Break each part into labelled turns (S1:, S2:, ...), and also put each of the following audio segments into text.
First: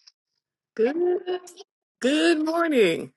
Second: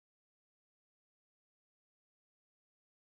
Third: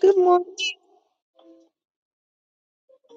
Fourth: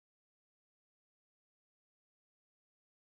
S1: Good morning.
S2: Good. Good morning.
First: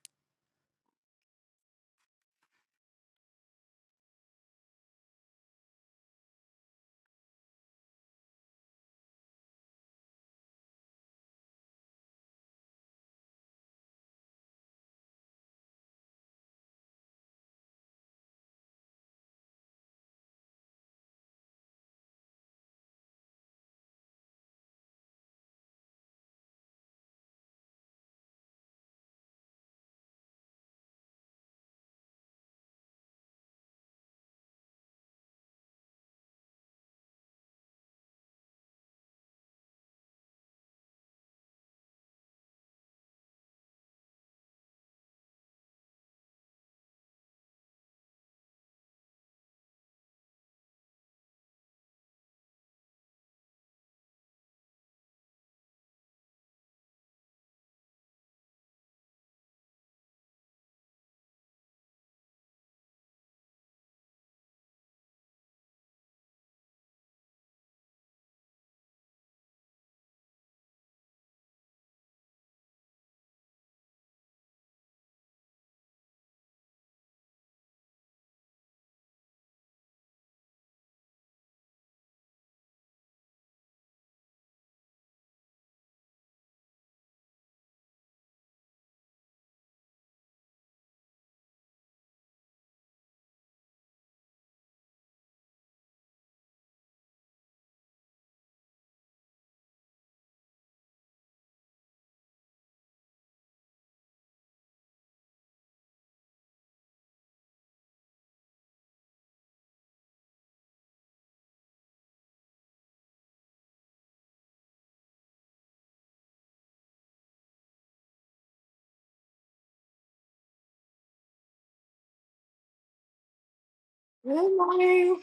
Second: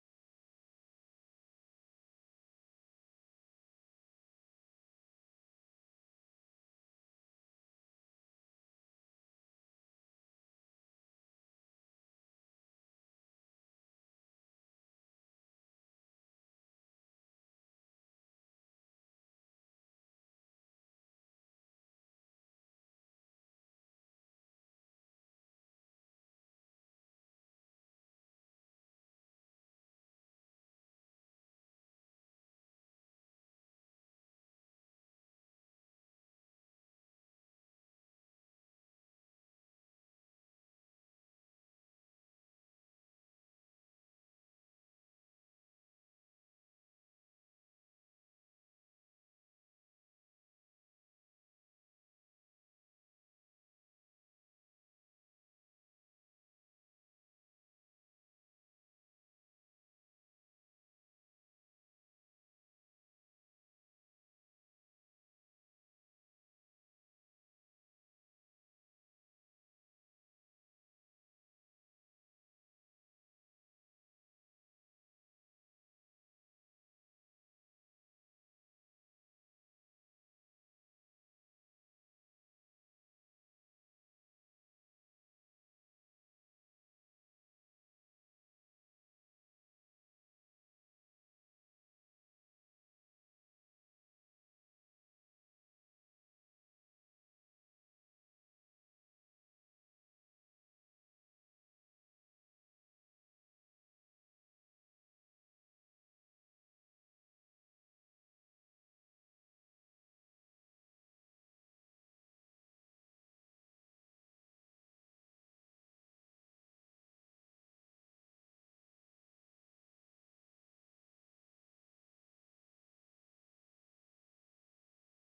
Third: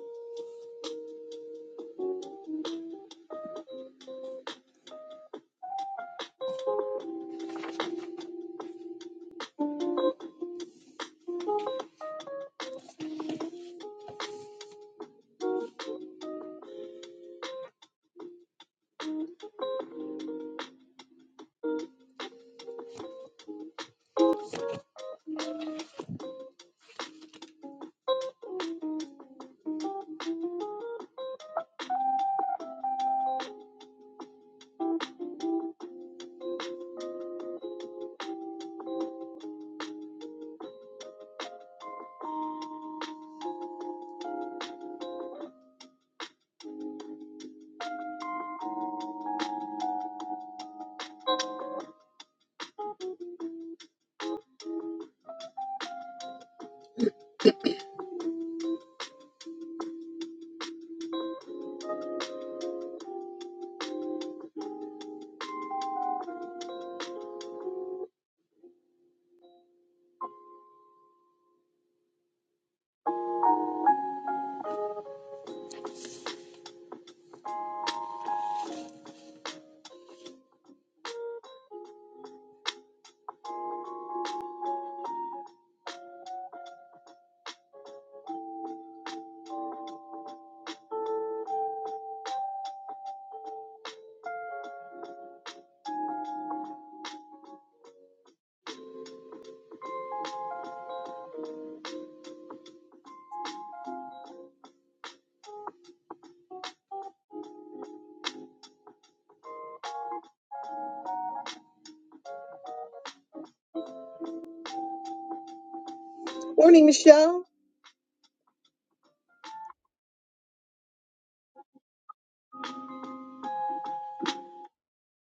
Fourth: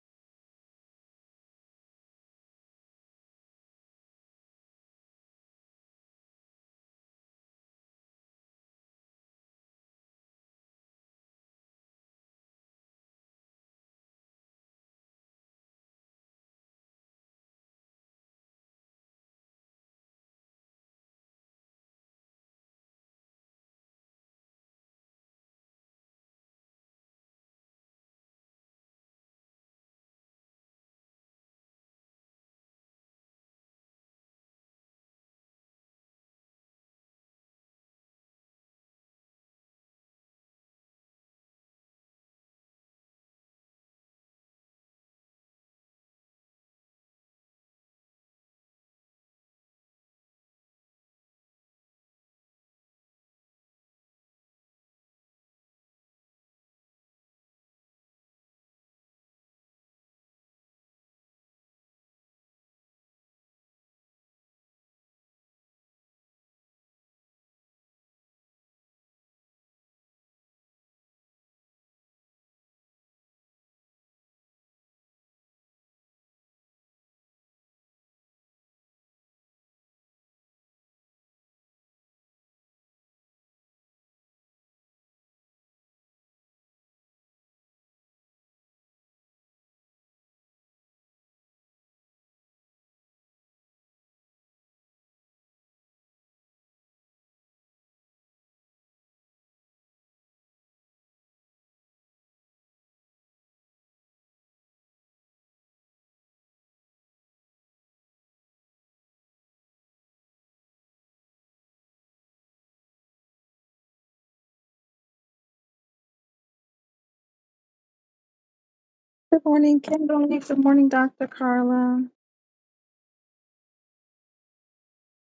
S1: Morning, Michelle.
S3: Good morning, Kimberly. Good morning, Dr. Carla.
S2: Good morning.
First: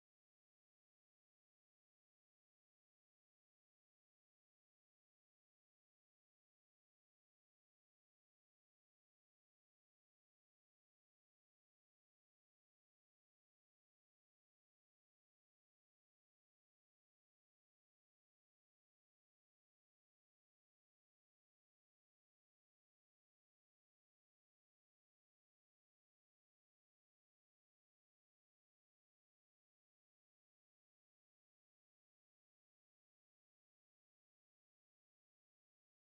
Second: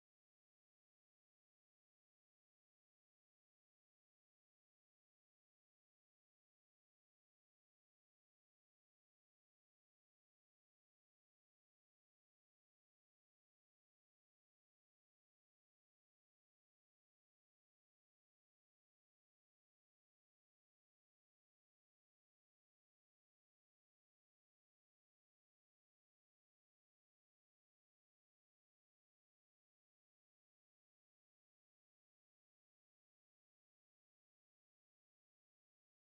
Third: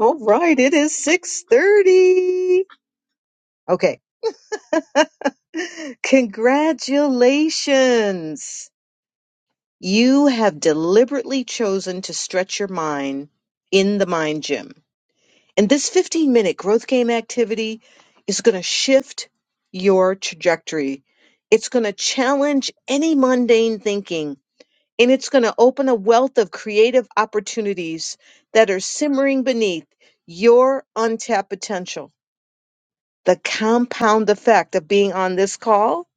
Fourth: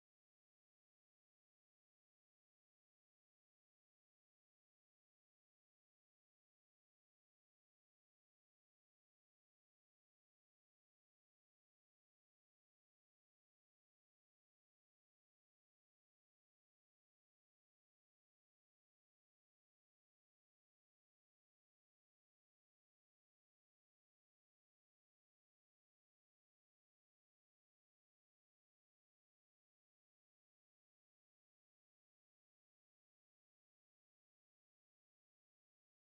S1: All right, it is 6:30. Okay. Congratulations. You have deliberately chosen to stretch your mind in the mind gym. And this 15-minute growth game activity is going to shift your trajectory. It's going to challenge any mundane thinking and it's going to open a wealth of creative opportunities that are simmering beneath your untapped potential. The compound effect of being on this call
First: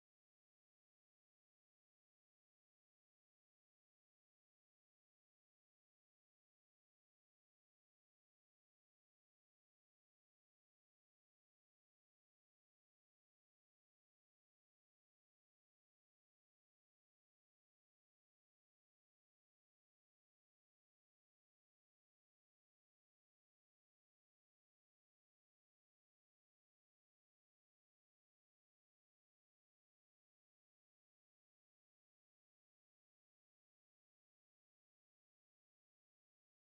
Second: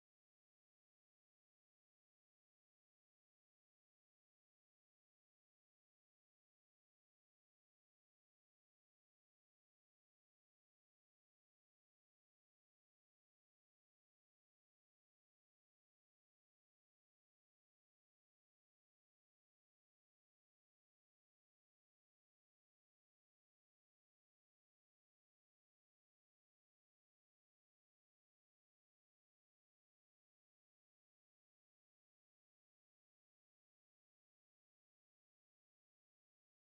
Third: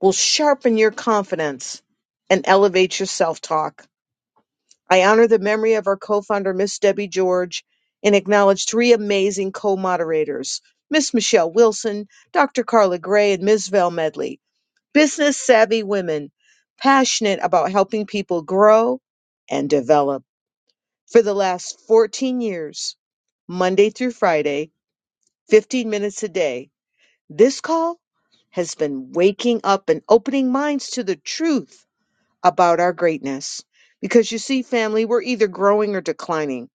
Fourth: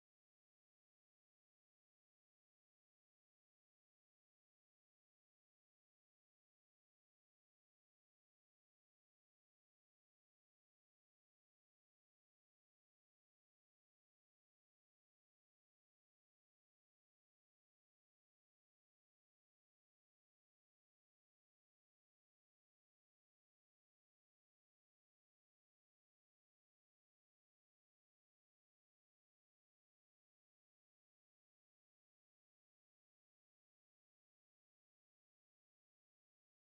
S1: will sharpen your confidence and elevate your self talk. I honor the memory of our co founder, Miss Debbie George, and acknowledge three amazing co moderators Miss Michelle Wilson, Dr. Carla Gray, and Ms. Val Medley, business savvy women passionate about helping people grow and develop. For the last 14 years, Monday through Friday, 15 minutes a day, this call has been waking up and opening minds to the truth about our greatness. Because you see, family, we're either growing or declining.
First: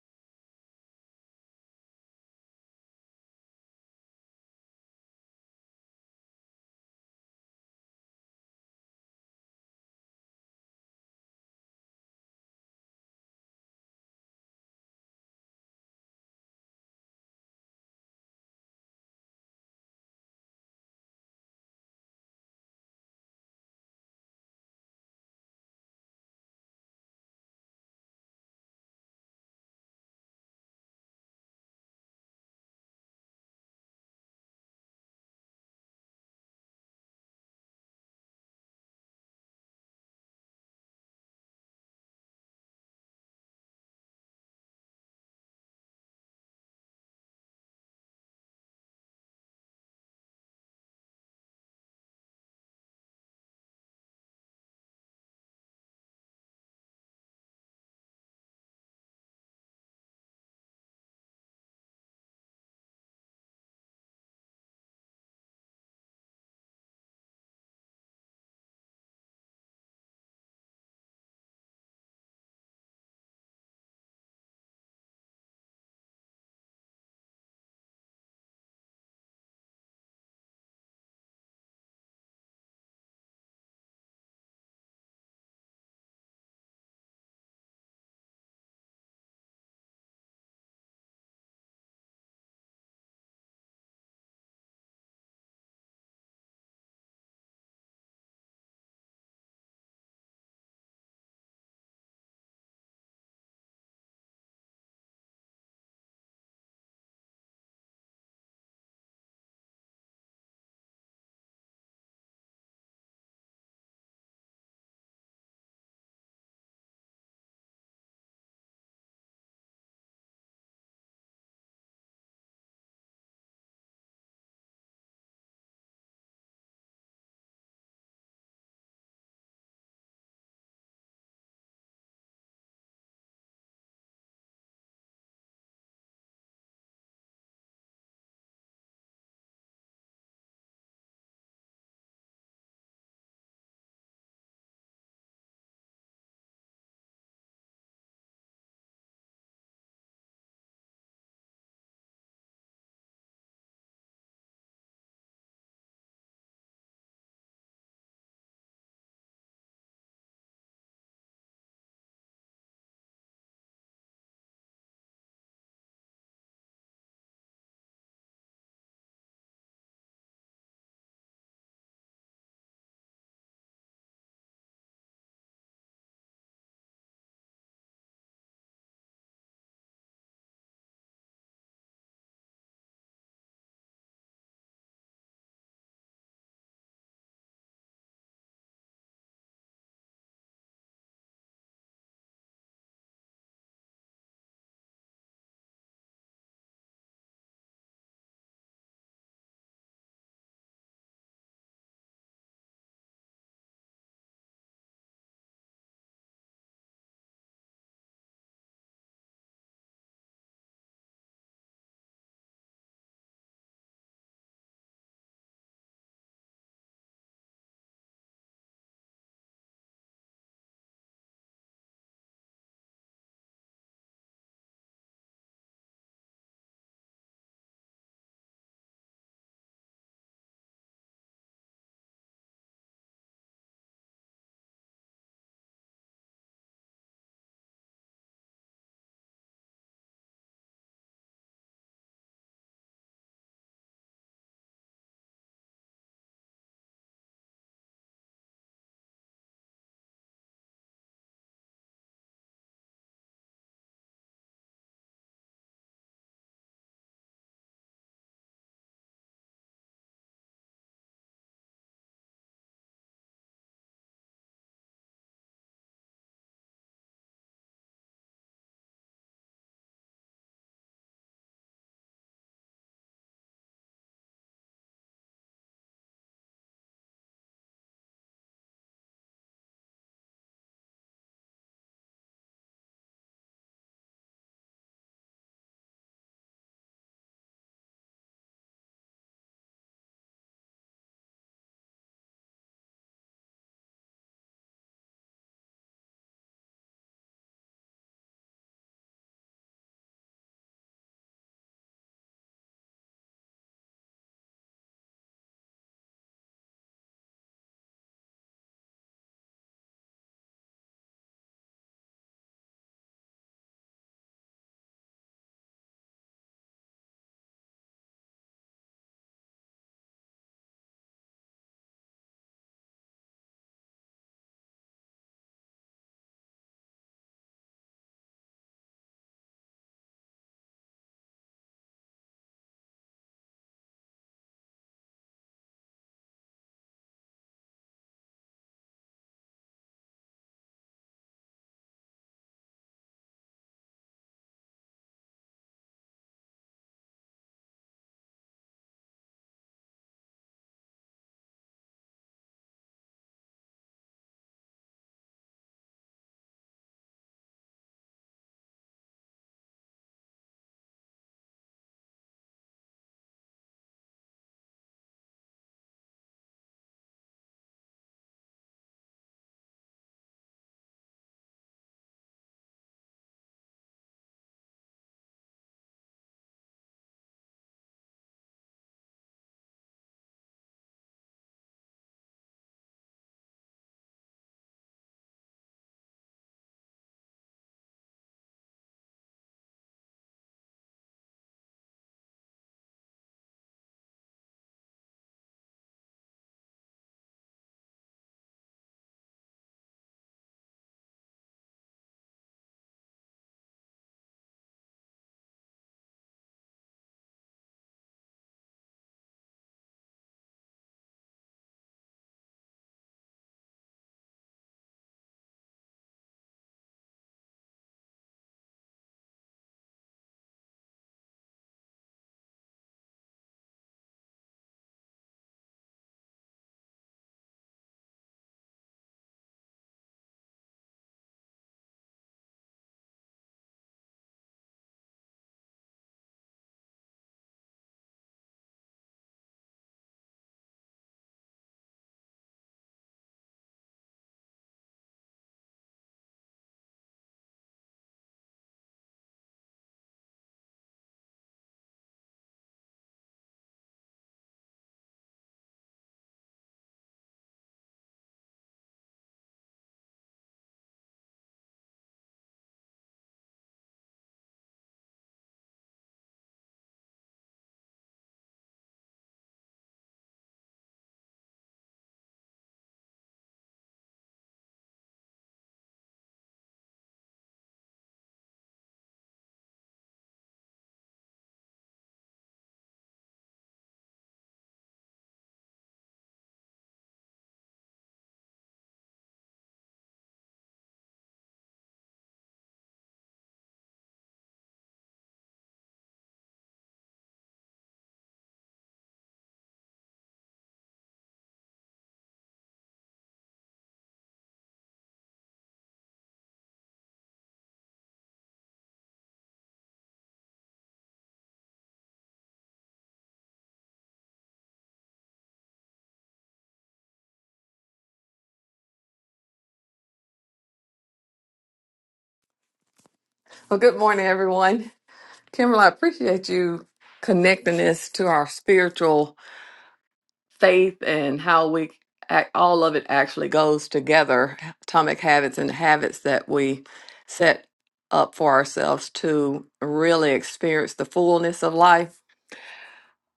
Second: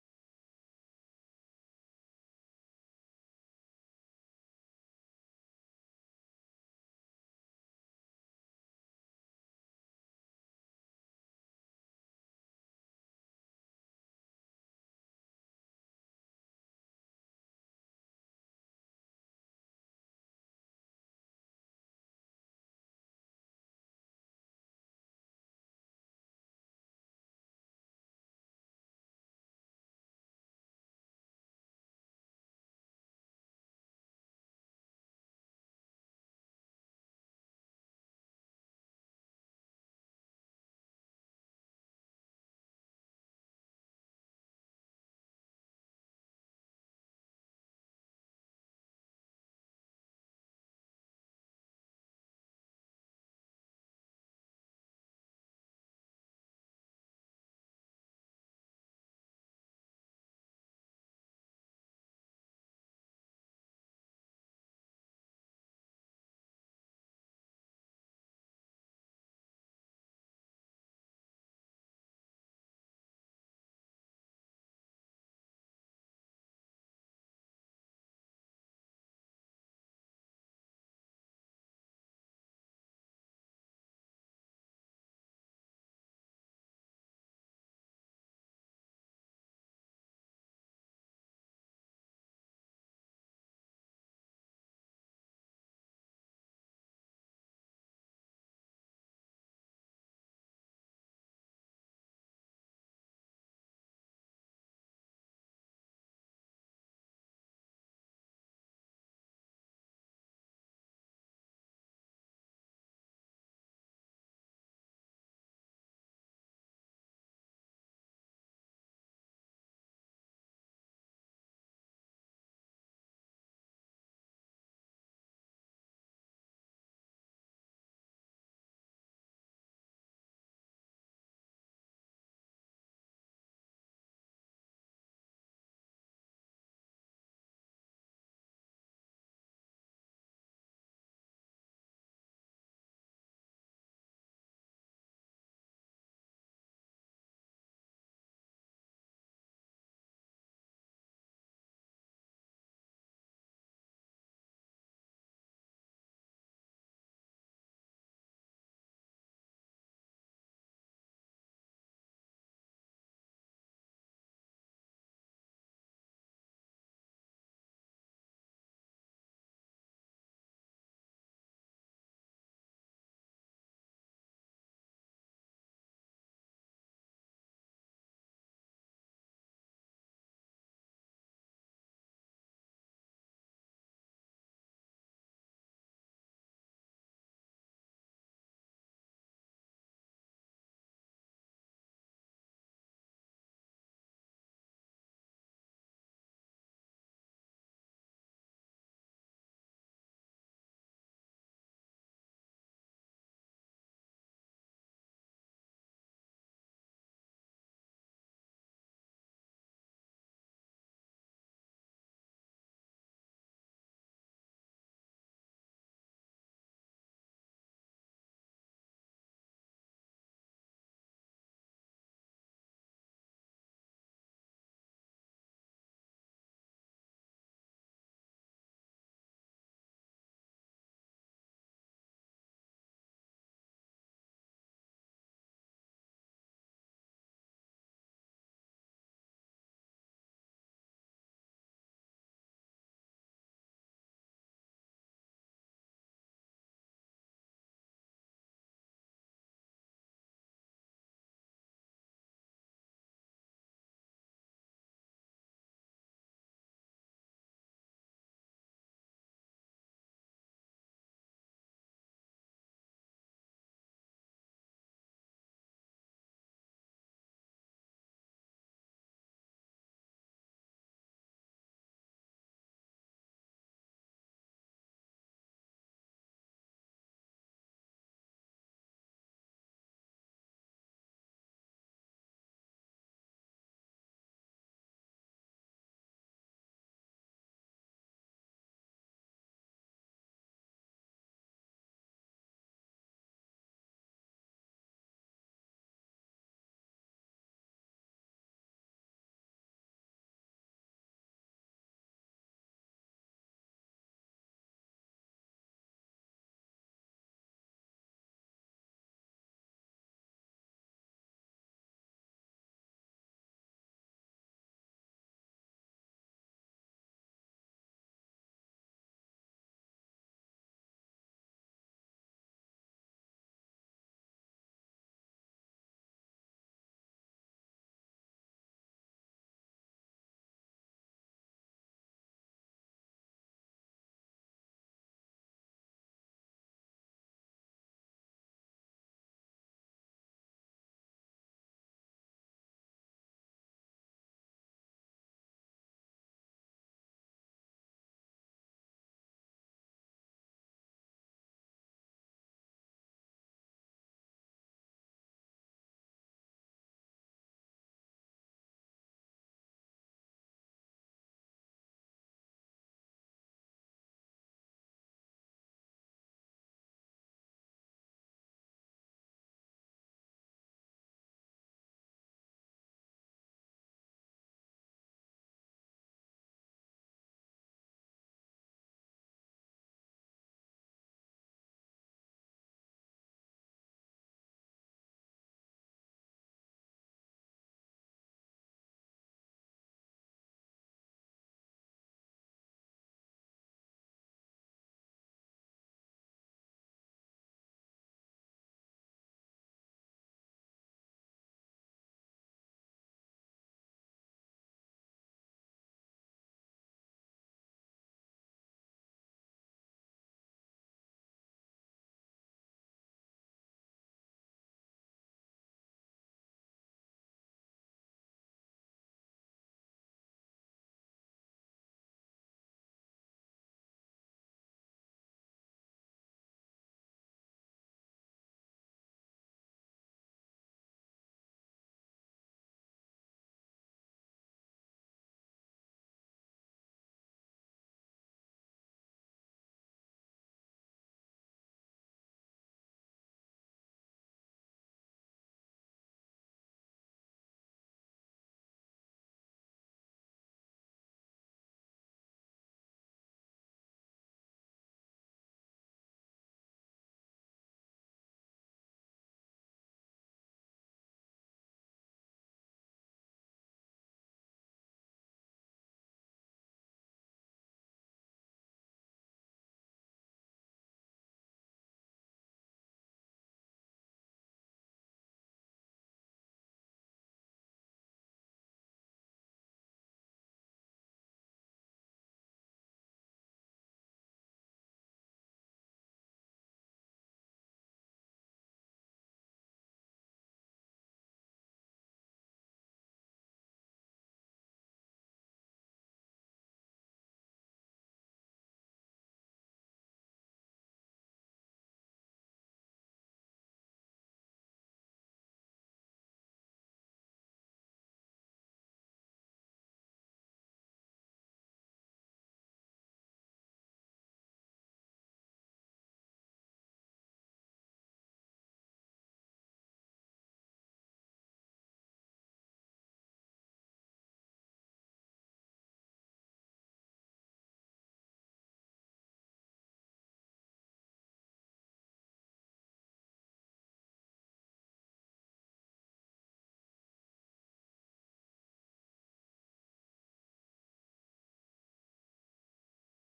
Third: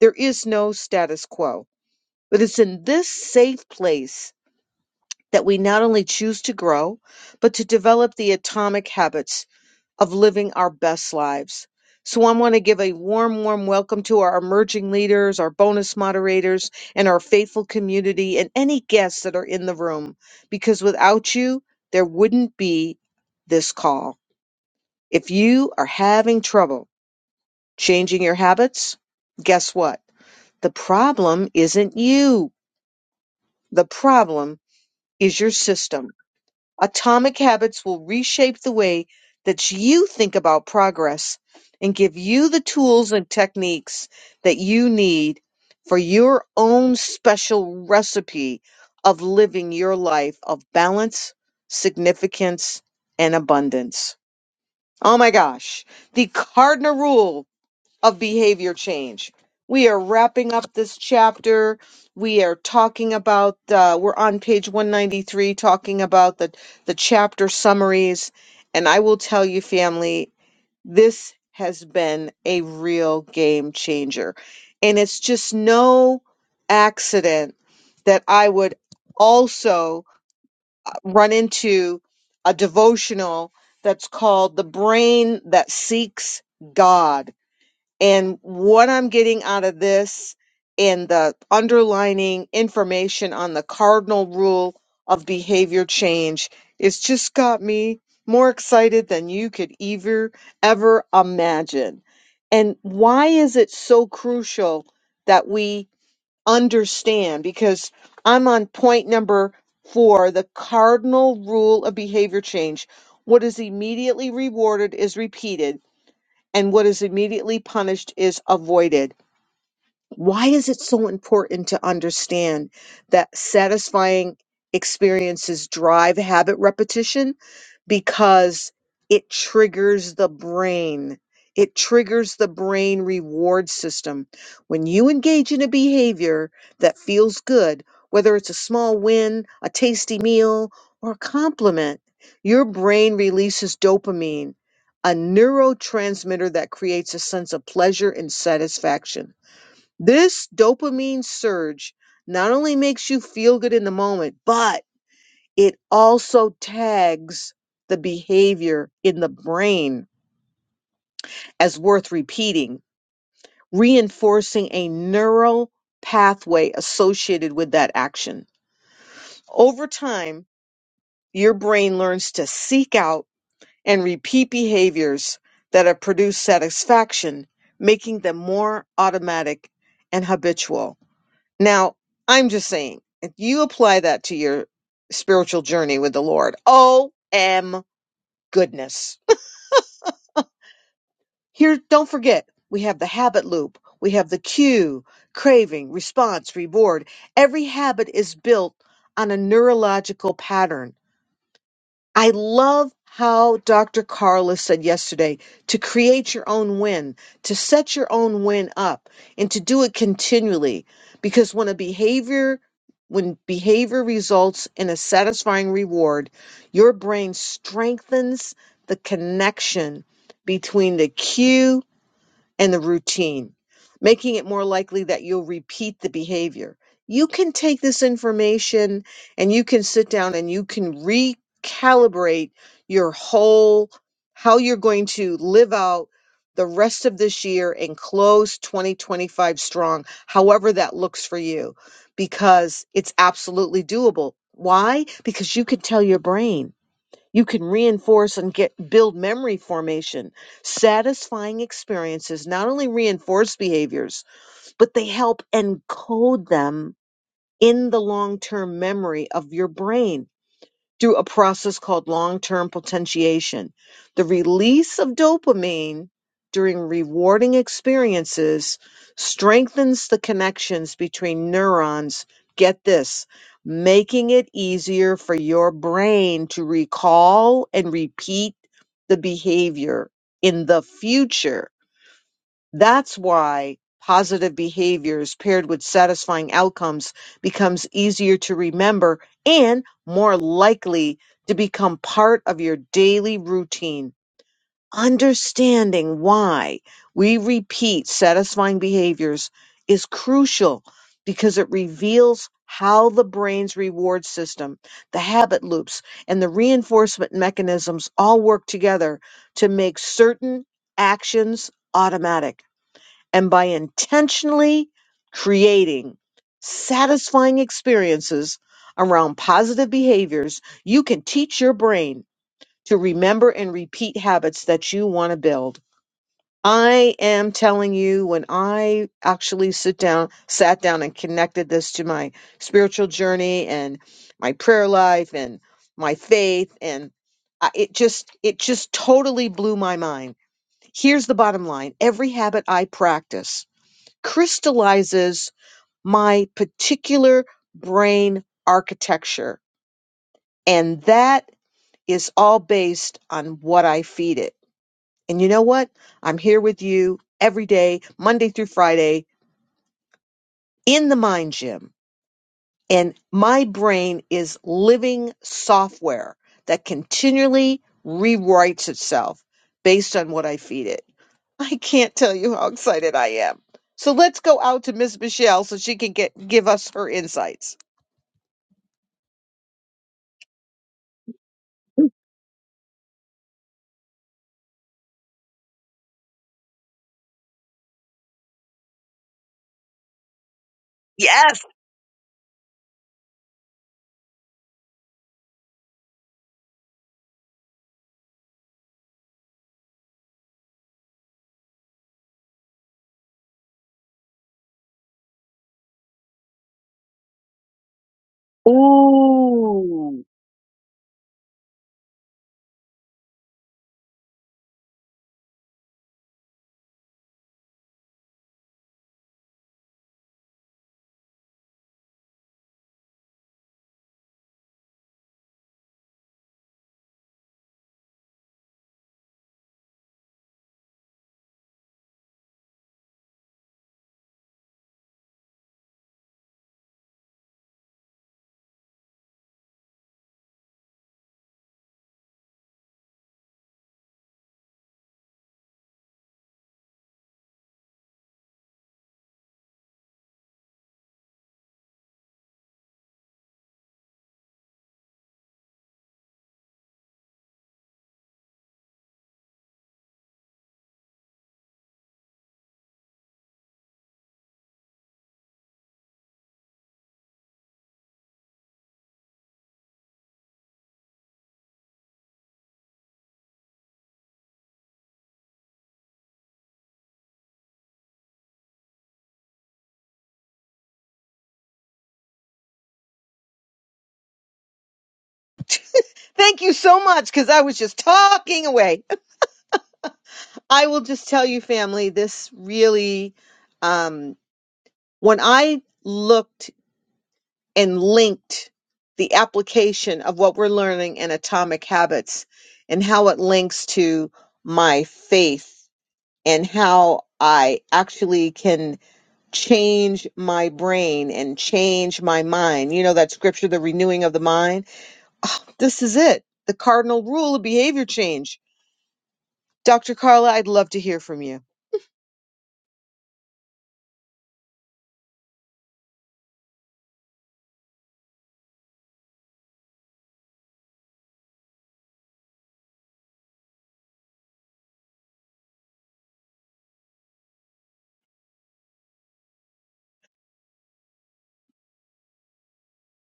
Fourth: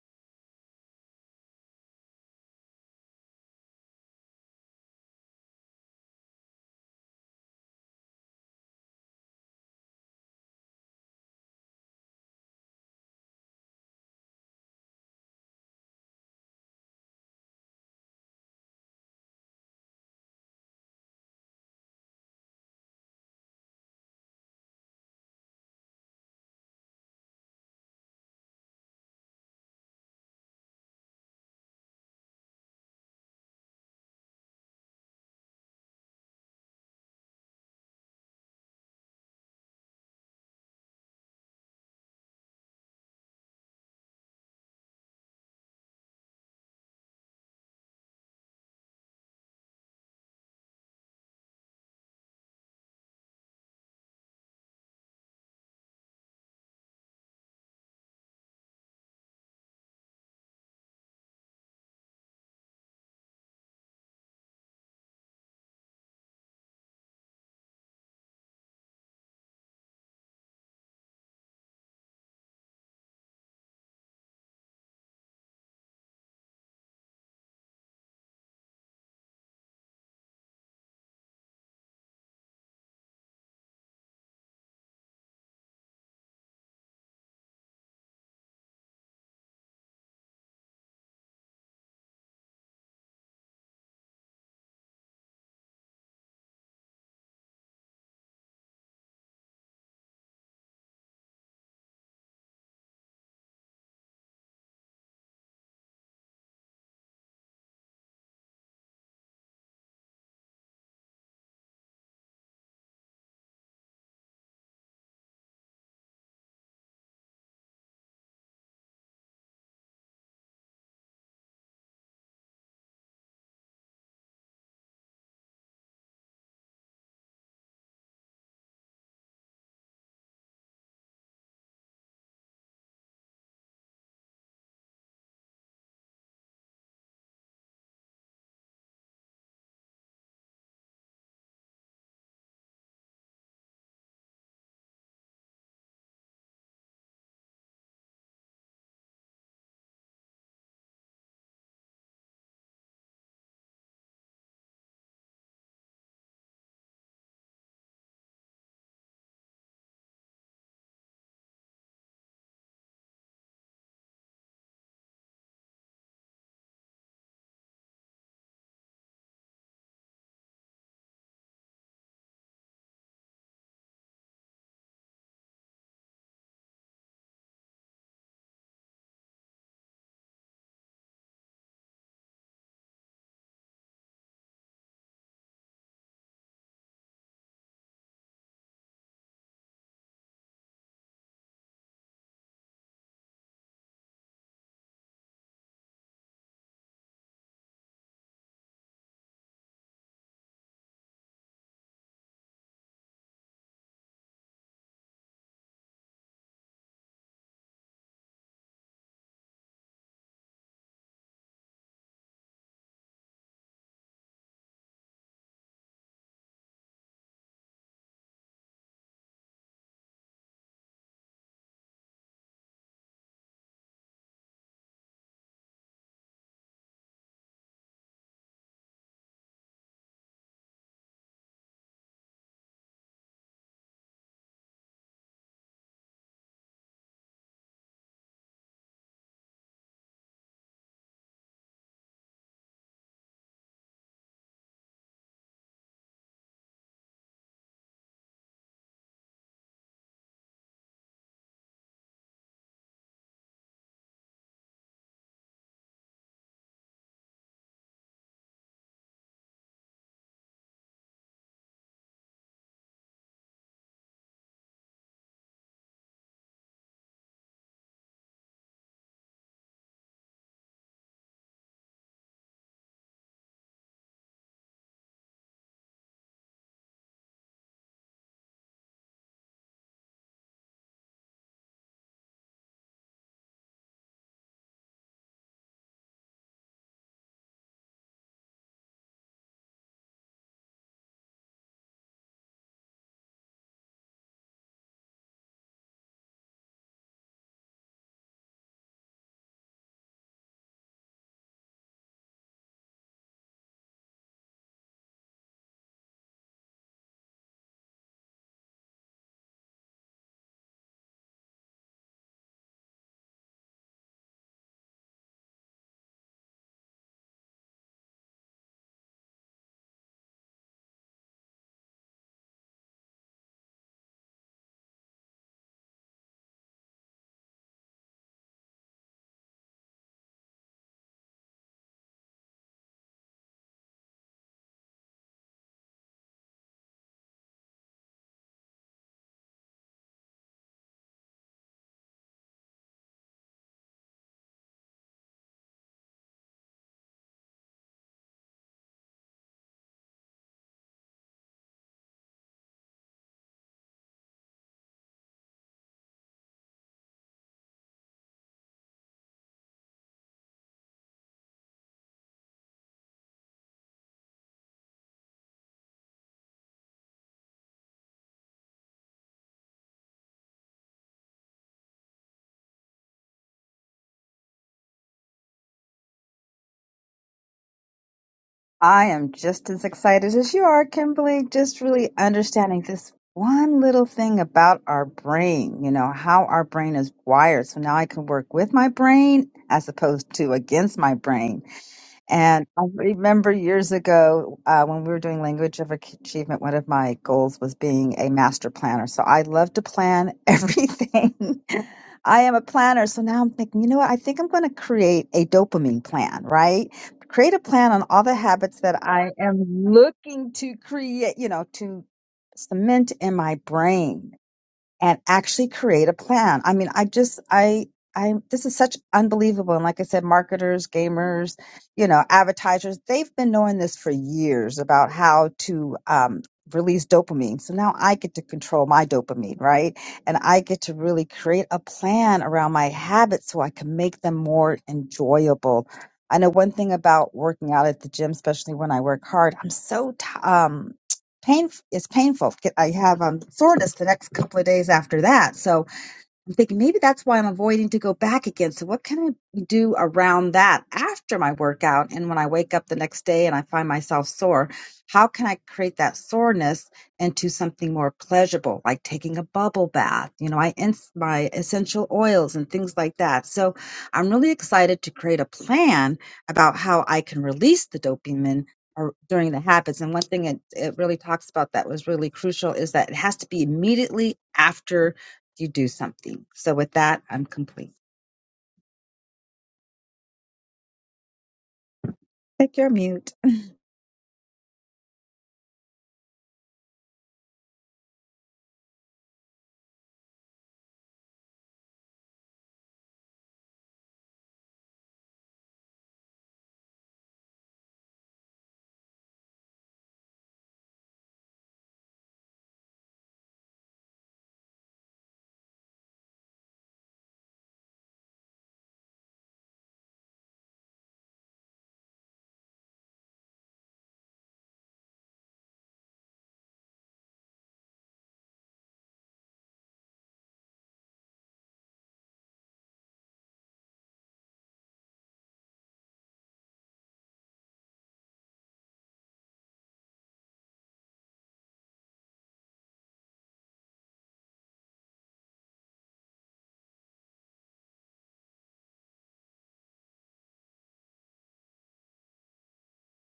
S1: There is no status quo. But it's in this safe place that we not only choose to grow, but to develop the atomic habits of living our best lives. So, I want to give a warm, warm welcome to our emerging leaders, our bonus moderators, and our faithful community, and any guests that are in the room, because without you, there wouldn't be this call. If you are having trouble changing your habits, guess what? The problem isn't you, the problem is your system. Atomic habits will reshape the way that you think about progress and give you the tools and techniques that you need for your own special recipe of living your life of balance, significance, and abundance. Oh my gosh. The cardinal rule of behavior change. We are wrapping up this chapter. We are talking about, uh, we're on page 193 talking about the, the chapter summaries. And I will tell you, family, this has been a real game changer. And it's just no accident that I would also run into a devotional that's called The Brain That Seeks God and what I'm getting out of this and the underlining information on the cardinal rule of behavior change is just got me more excited than you could ever ever imagine. And why is it so crucial that we understand? Because I'm on point number four, the cardinal rule of behavior change. What is immediately rewarded is repeated and what is immediately punished is avoided. Why is it so important to understand that satisfying experiences drive habit repetition? Because it triggers the brain. It triggers the brain reward system. When you engage in a behavior that feels good, whether it's a small win, a tasty meal, or a compliment, your brain releases dopamine, a neurotransmitter that creates a sense of pleasure and satisfaction. This dopamine surge not only makes you feel good in the moment, but it also tags the behavior in the brain as worth repeating, reinforcing a neural pathway associated with that action. Over time, your brain learns to seek out and repeat behaviors that have produced satisfaction, making them more automatic and habitual. Now, I'm just saying, if you apply that to your spiritual journey with the Lord, oh, m goodness. Here, don't forget, we have the habit loop, we have the cue, craving, response, reward. Every habit is built on a neurological pattern I love how Dr. Carla said yesterday to create your own win, to set your own win up, and to do it continually. Because when a behavior when behavior results in a satisfying reward, your brain strengthens the connection between the cue and the routine, making it more likely that you'll repeat the behavior. You can take this information and you can sit down and you can recalibrate your whole how you're going to live out the rest of this year and close 2025 strong, however that looks for you, because it's absolutely doable. Why? Because you can tell your brain you can reinforce and get build memory formation. Satisfying experiences not only reinforce behaviors, but they help encode them in the long-term memory of your brain through a process called long-term potentiation. The release of dopamine during rewarding experiences strengthens the connections between neurons. Get this, making it easier for your brain to recall and repeat the behavior in the future that's why positive behaviors paired with satisfying outcomes becomes easier to remember and more likely to become part of your daily routine. Understanding why we repeat satisfying behaviors is crucial because it reveals how the brain's reward system, the habit loops, and the reinforcement mechanisms all work together to make certain actions automatic and by intentionally creating satisfying experiences around positive behaviors, you can teach your brain to remember and repeat habits that you want to build. I am telling you, when I actually sit down, sat down and connected this to my spiritual journey and my prayer life and my faith and I, it just it just totally blew my mind. Here's the bottom line. Every habit I practice crystallizes my particular brain architecture. And that is all based on what I feed it. And you know what? I'm here with you every day, Monday through Friday, in the mind gym. And my brain is living software that continually rewrites itself based on what I feed it. I can't tell you how excited I am. So let's go out to Miss Michelle so she can get give us her insights.
S3: I am just as excited as you are, Kimberly, just really understanding this one little thing about our brain, you know, how our brain is wired. So now I can work with my brain as opposed to against my
S1: Yes.
S3: brain. And I remember years ago uh, when we were doing language of achievement, one of my goals was being a master planner. So I love to plan everything. I am a planner. So now I'm thinking, you know what? I think I'm going to create a dopamine plan, right? Create a plan on all the habits that I am
S1: Ooh.
S3: looking to create, you know, to cement in my brain and actually create a plan. I mean, I just, I, I, this is such unbelievable. And like I said, marketers, gamers, you know, advertisers, they've been knowing this for years about how to, um, release dopamine. So now I get to control my dopamine, right? And I get to really create a plan around my habits so I can make them more enjoyable. I know one thing about working out at the gym, especially when I work hard, I'm so, t- um, pain it's painful. I have um, soreness the next couple of days after that. So I'm thinking maybe that's why I'm avoiding to go back again. So what can I do around that after my workout and when I wake up the next day and I find myself sore? How can I create that soreness into something more pleasurable, like taking a bubble bath? You know, I ins my essential oils and things like that. So I'm really excited to create a plan about how I can release the dopamine or during the habits. And one thing it, it really talks about that was really crucial is that it has to be immediately after you do something. So with that, I'm complete. Take your mute.
S1: Thank you so much because I was just talking away. I will just tell you, family, this really, um, when I looked and linked the application of what we're learning in Atomic Habits and how it links to my faith and how I actually can change my brain and change my mind. You know that scripture, the renewing of the mind? Ah, This is it. The cardinal rule of behavior change. Dr. Carla, I'd love to hear from you.
S2: Well, good morning, everyone. Kimberly, I appreciate you connecting this to our spiritual faith and how we act, all of it actually goes together. Atomic habits and habits that we set up for ourselves to really experience the fullness of life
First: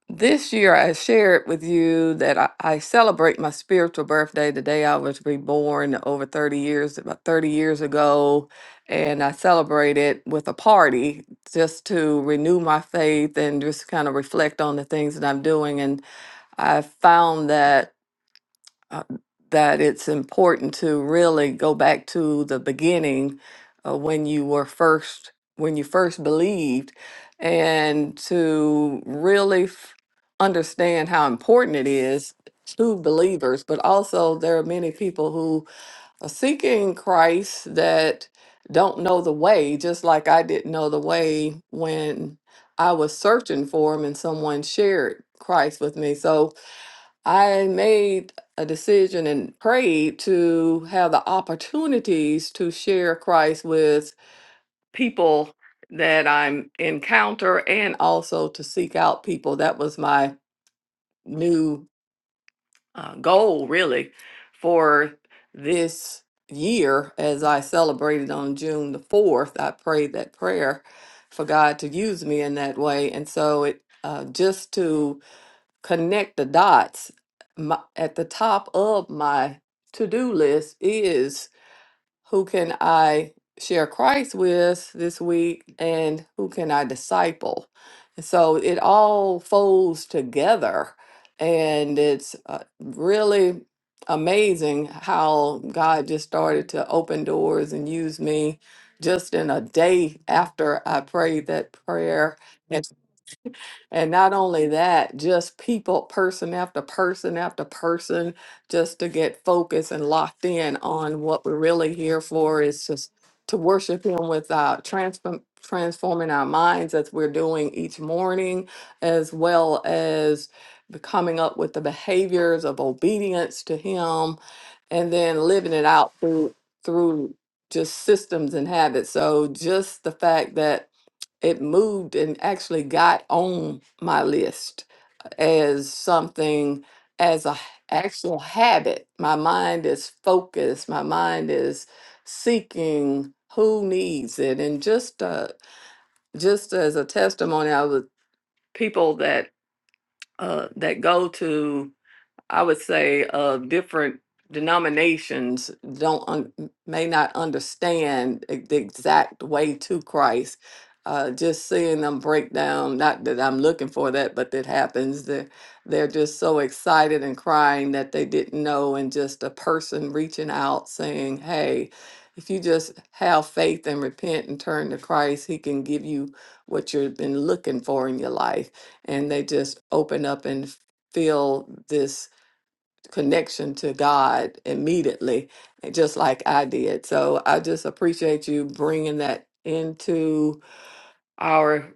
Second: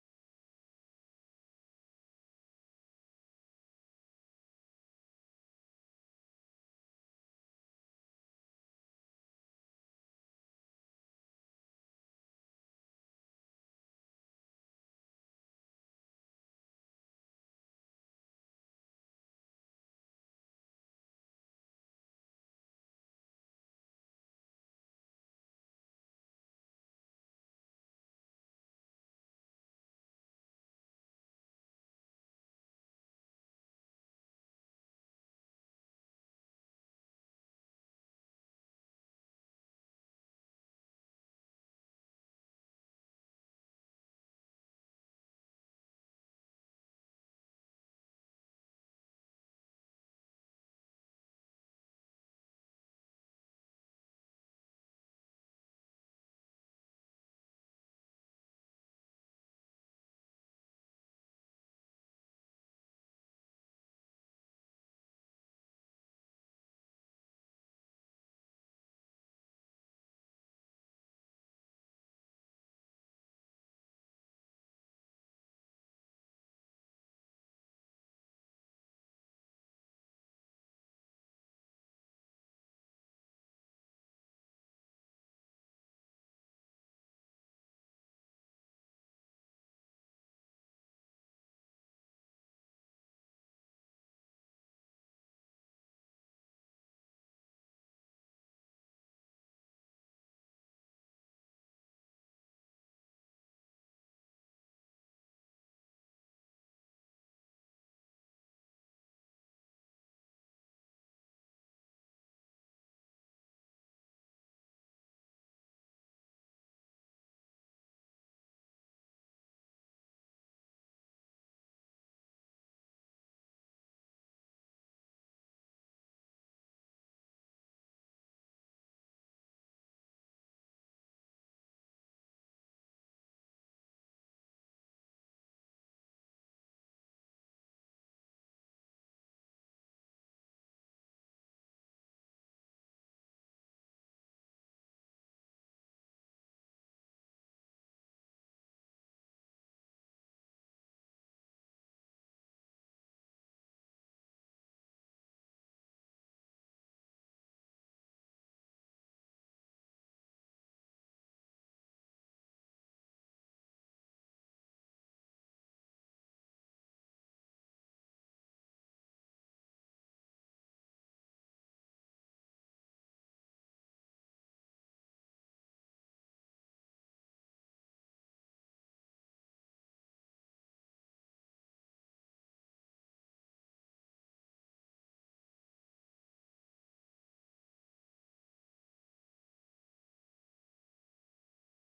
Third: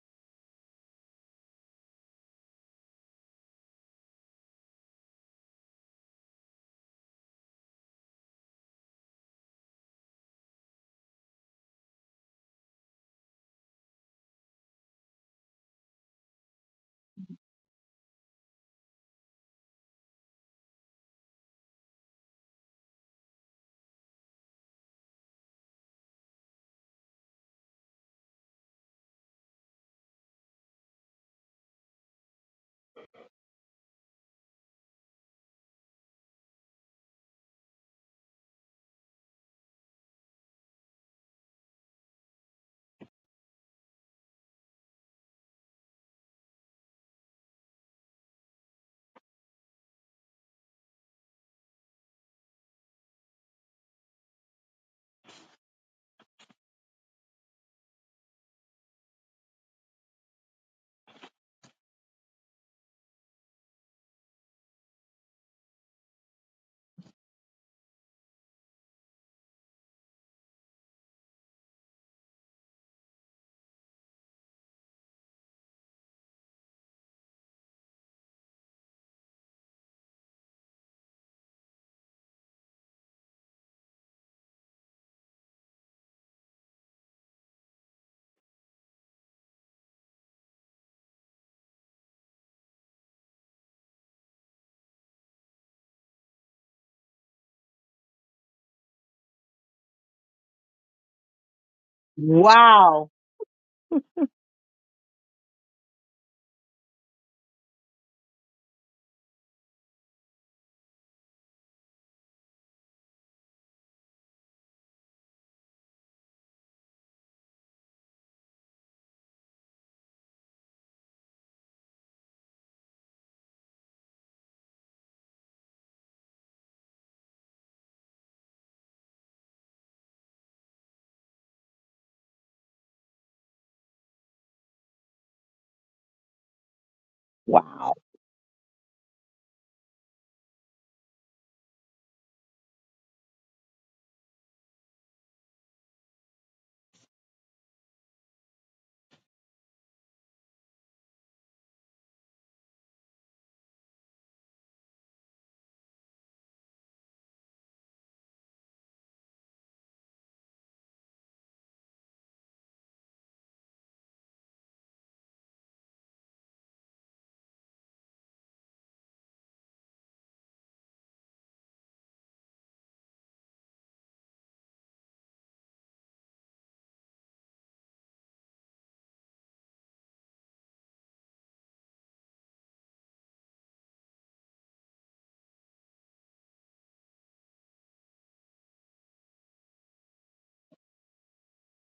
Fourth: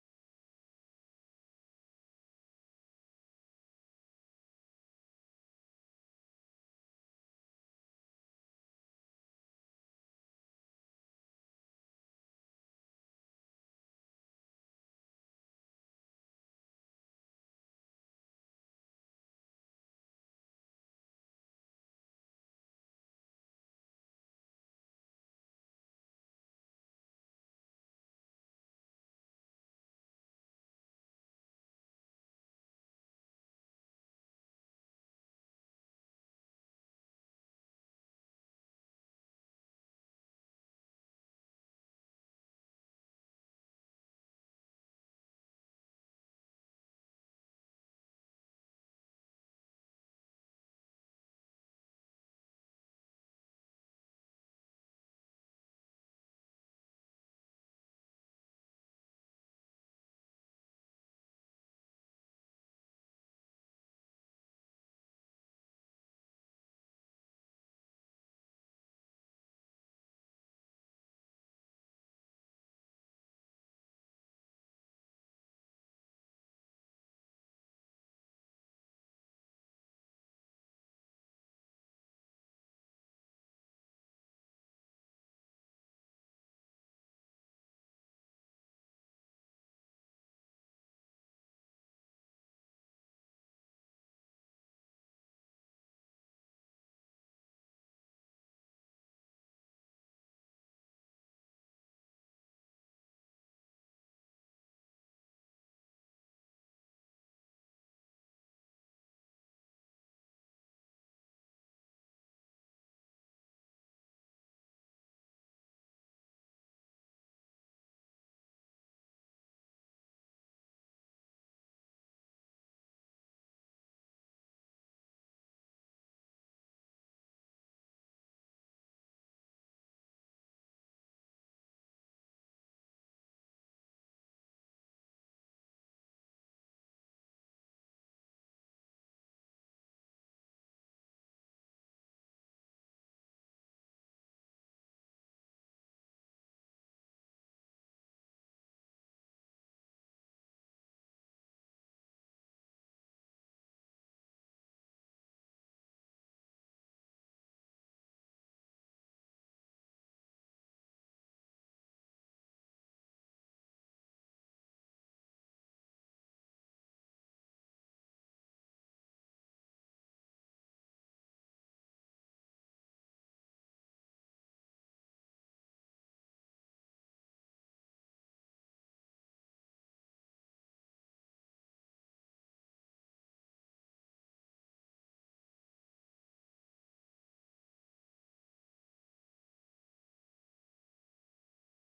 S2: This year, I shared with you that I, I celebrate my spiritual birthday the day I was reborn over 30 years, about 30 years ago. And I celebrated with a party just to renew my faith and just kind of reflect on the things that I'm doing. And I found that uh, that it's important to really go back to the beginning uh, when you were first when you first believed and to really f- understand how important it is to believers but also there are many people who are seeking christ that don't know the way just like i didn't know the way when i was searching for him and someone shared christ with me so I made a decision and prayed to have the opportunities to share Christ with people that I'm encounter and also to seek out people. That was my new uh, goal, really, for this year as I celebrated on June the 4th. I prayed that prayer for God to use me in that way. And so it uh, just to connect the dots. My, at the top of my to do list is who can I share Christ with this week and who can I disciple? And so it all folds together. And it's uh, really amazing how God just started to open doors and use me just in a day after I prayed that prayer.
S1: Wow.
S2: And not only that, just people, person after person after person, just to get focused and locked in on what we're really here for is just to worship Him without transform, transforming our minds as we're doing each morning, as well as coming up with the behaviors of obedience to Him, and then living it out through through just systems and habits. So just the fact that it moved and actually got on my list as something as a h-
S1: Wow.
S2: actual habit my mind is focused my mind is seeking who needs it and just uh just as a testimony i was people that uh that go to I would say of different denominations don't un, may not understand e- the exact way to Christ. Uh, just seeing them break down, not that I'm looking for that, but that happens. They're, they're just so excited and crying that they didn't know, and just a person reaching out saying, Hey, if you just have faith and repent and turn to Christ, He can give you what you've been looking for in your life. And they just open up and feel this connection to God immediately, just like I did. So I just appreciate you bringing that into our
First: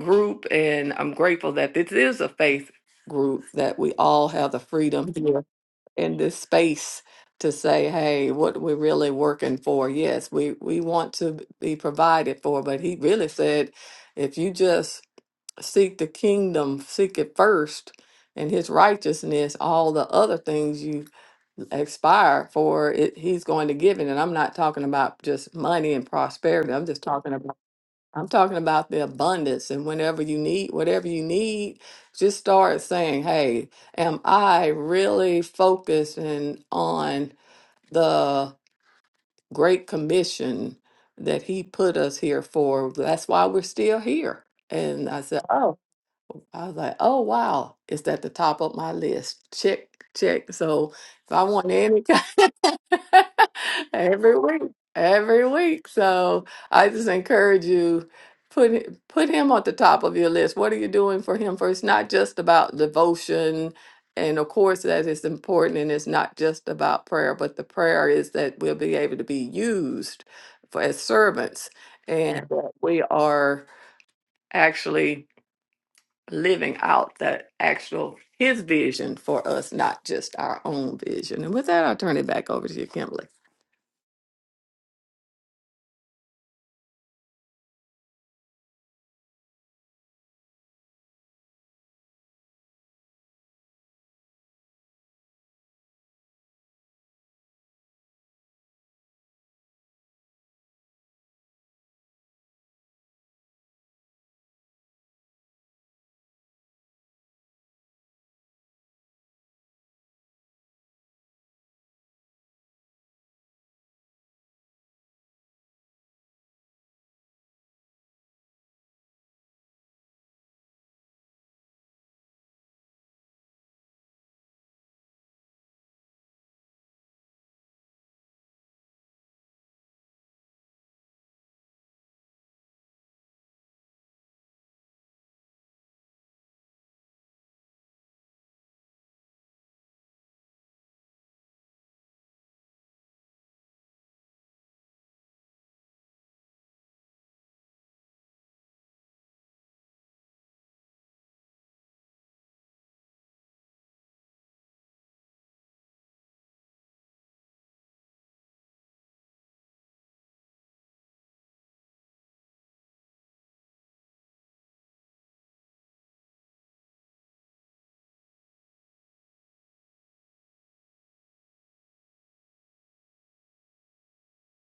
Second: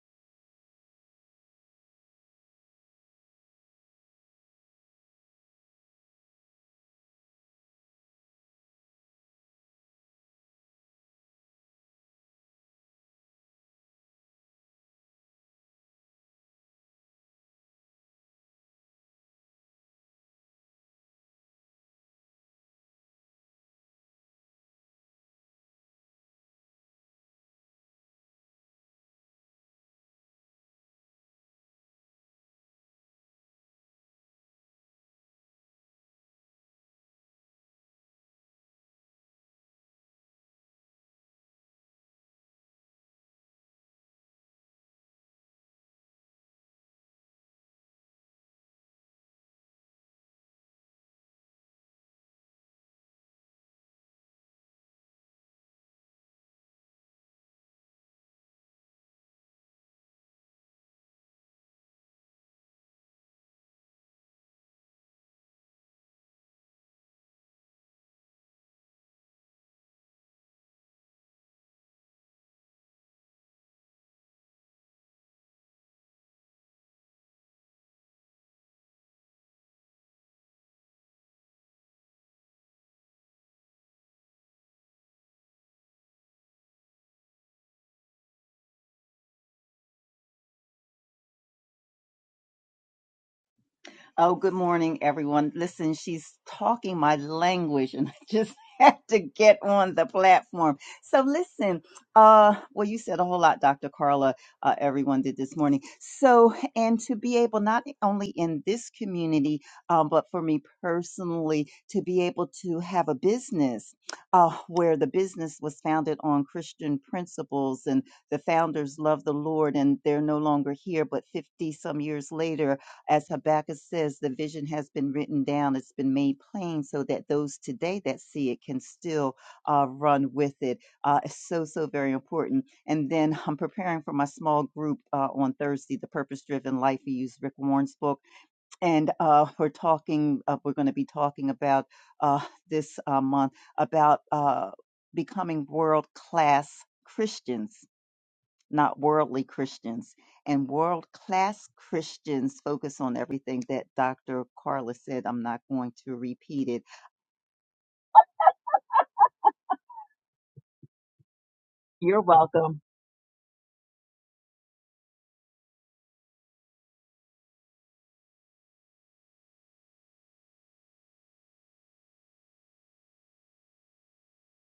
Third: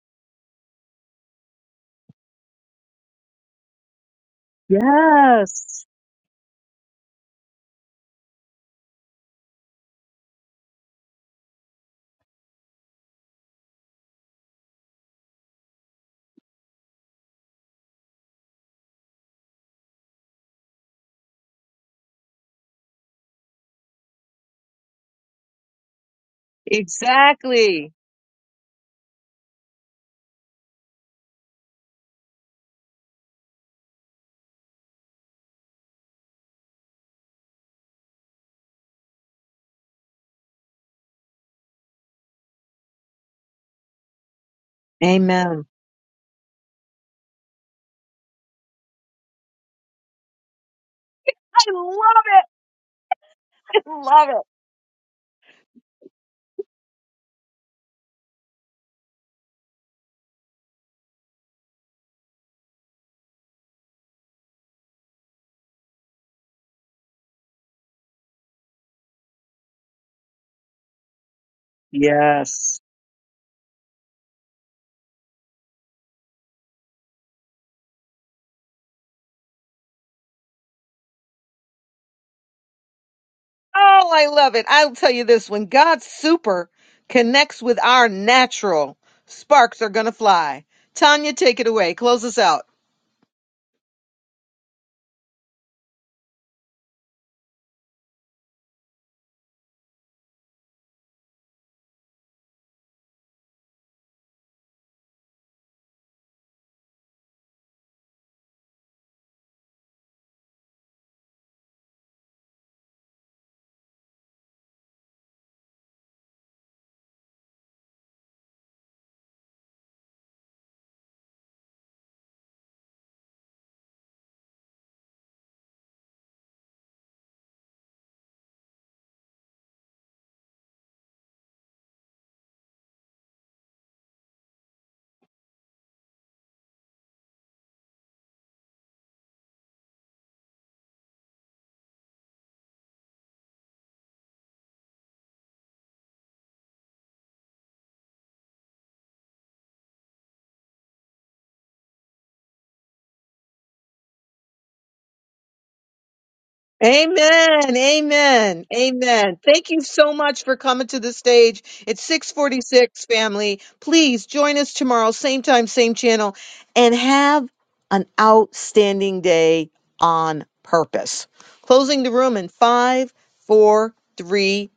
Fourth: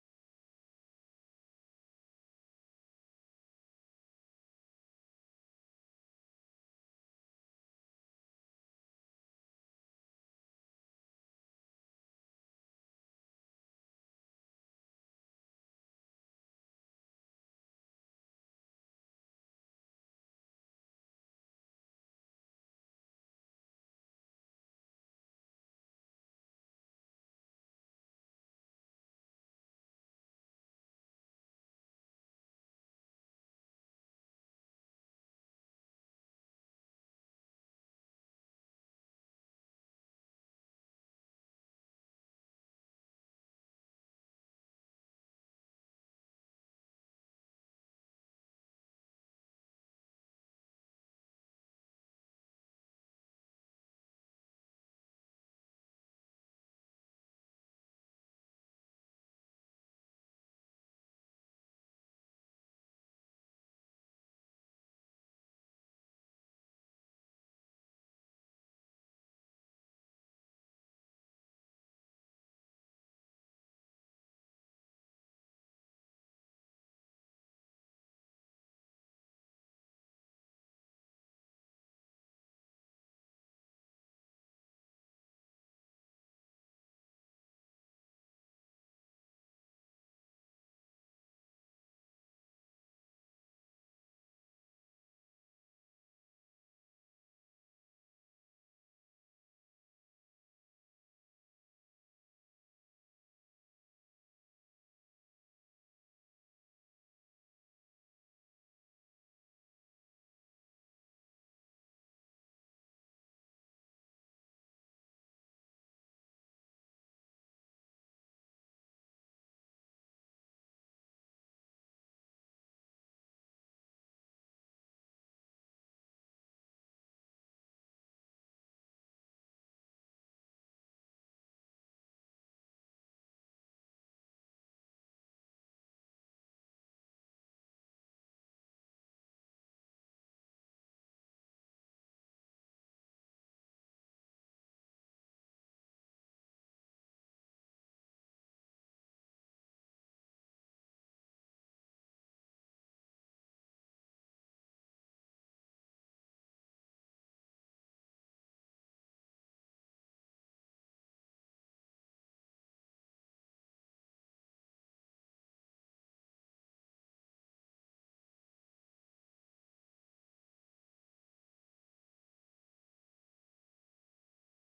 S2: group. And I'm grateful that this is a faith group, that we all have the freedom here
S1: Yes.
S2: in this space to say, hey, what we're really working for. Yes, we, we want to be provided for. But he really said, if you just seek the kingdom, seek it first and his righteousness, all the other things you expire for it he's going to give it and i'm not talking about just money and prosperity i'm just talking about
S1: Exactly.
S2: i'm talking about the abundance and whenever you need whatever you need just start saying hey am i really focusing on the great commission that he put us here for that's why we're still here and i said
S1: Amen.
S2: "Oh." I was like, oh wow, it's at the top of my list. Check, check. So if I want
S1: I
S2: any
S1: love
S2: kind
S1: it. I love
S2: every week, every week. So
S1: it.
S2: I just encourage you put it- put him at the top of your list. What are you doing for him? For it's not just about devotion, and of course that is important, and it's not just about prayer, but the prayer is that we'll be able to be used for as servants, and that
S1: Yes.
S2: we are actually living out the actual his vision for us, not just our own vision. And with that, I'll turn it back over to you, Kimberly.
S1: Oh, I love it. I'll tell you this when God's super connects with our natural, sparks are going to fly. Tanya, take it away. Close us out.
S4: Oh, good morning, everyone. Listen, she's talking my language, and I just had to get on the platform. So, listen, uh, well, you said a whole lot, Dr. Carla. Uh, everyone did this morning. So, and to be able not only in this community, um, but for me personally, to be able to have a business uh, where the business was founded on Christian principles and the founders love the Lord and they're no longer here, but 50 some years later, as Habakkuk says, the vision has been written down, it's been made plain so that those today that see it can still uh, run with it. Uh, it's so, so very important. And then I'm preparing for my small group uh, on Thursday, The Purpose Driven Life. We use Rick Warren's book. And uh, we're talking, uh, we're going to be talking about uh, this uh, month about uh, becoming world class Christians not worldly Christians. And world class Christians focus on everything that Dr. Carla said. I'm not going to repeat it.
S1: Amen. Amen. Amen. Thank you so much for coming to the stage. It's
S4: You're welcome.
S1: 646 family. Please join us tomorrow, same time, same channel, and have an outstanding day on purpose. Closing the room in five, four, three,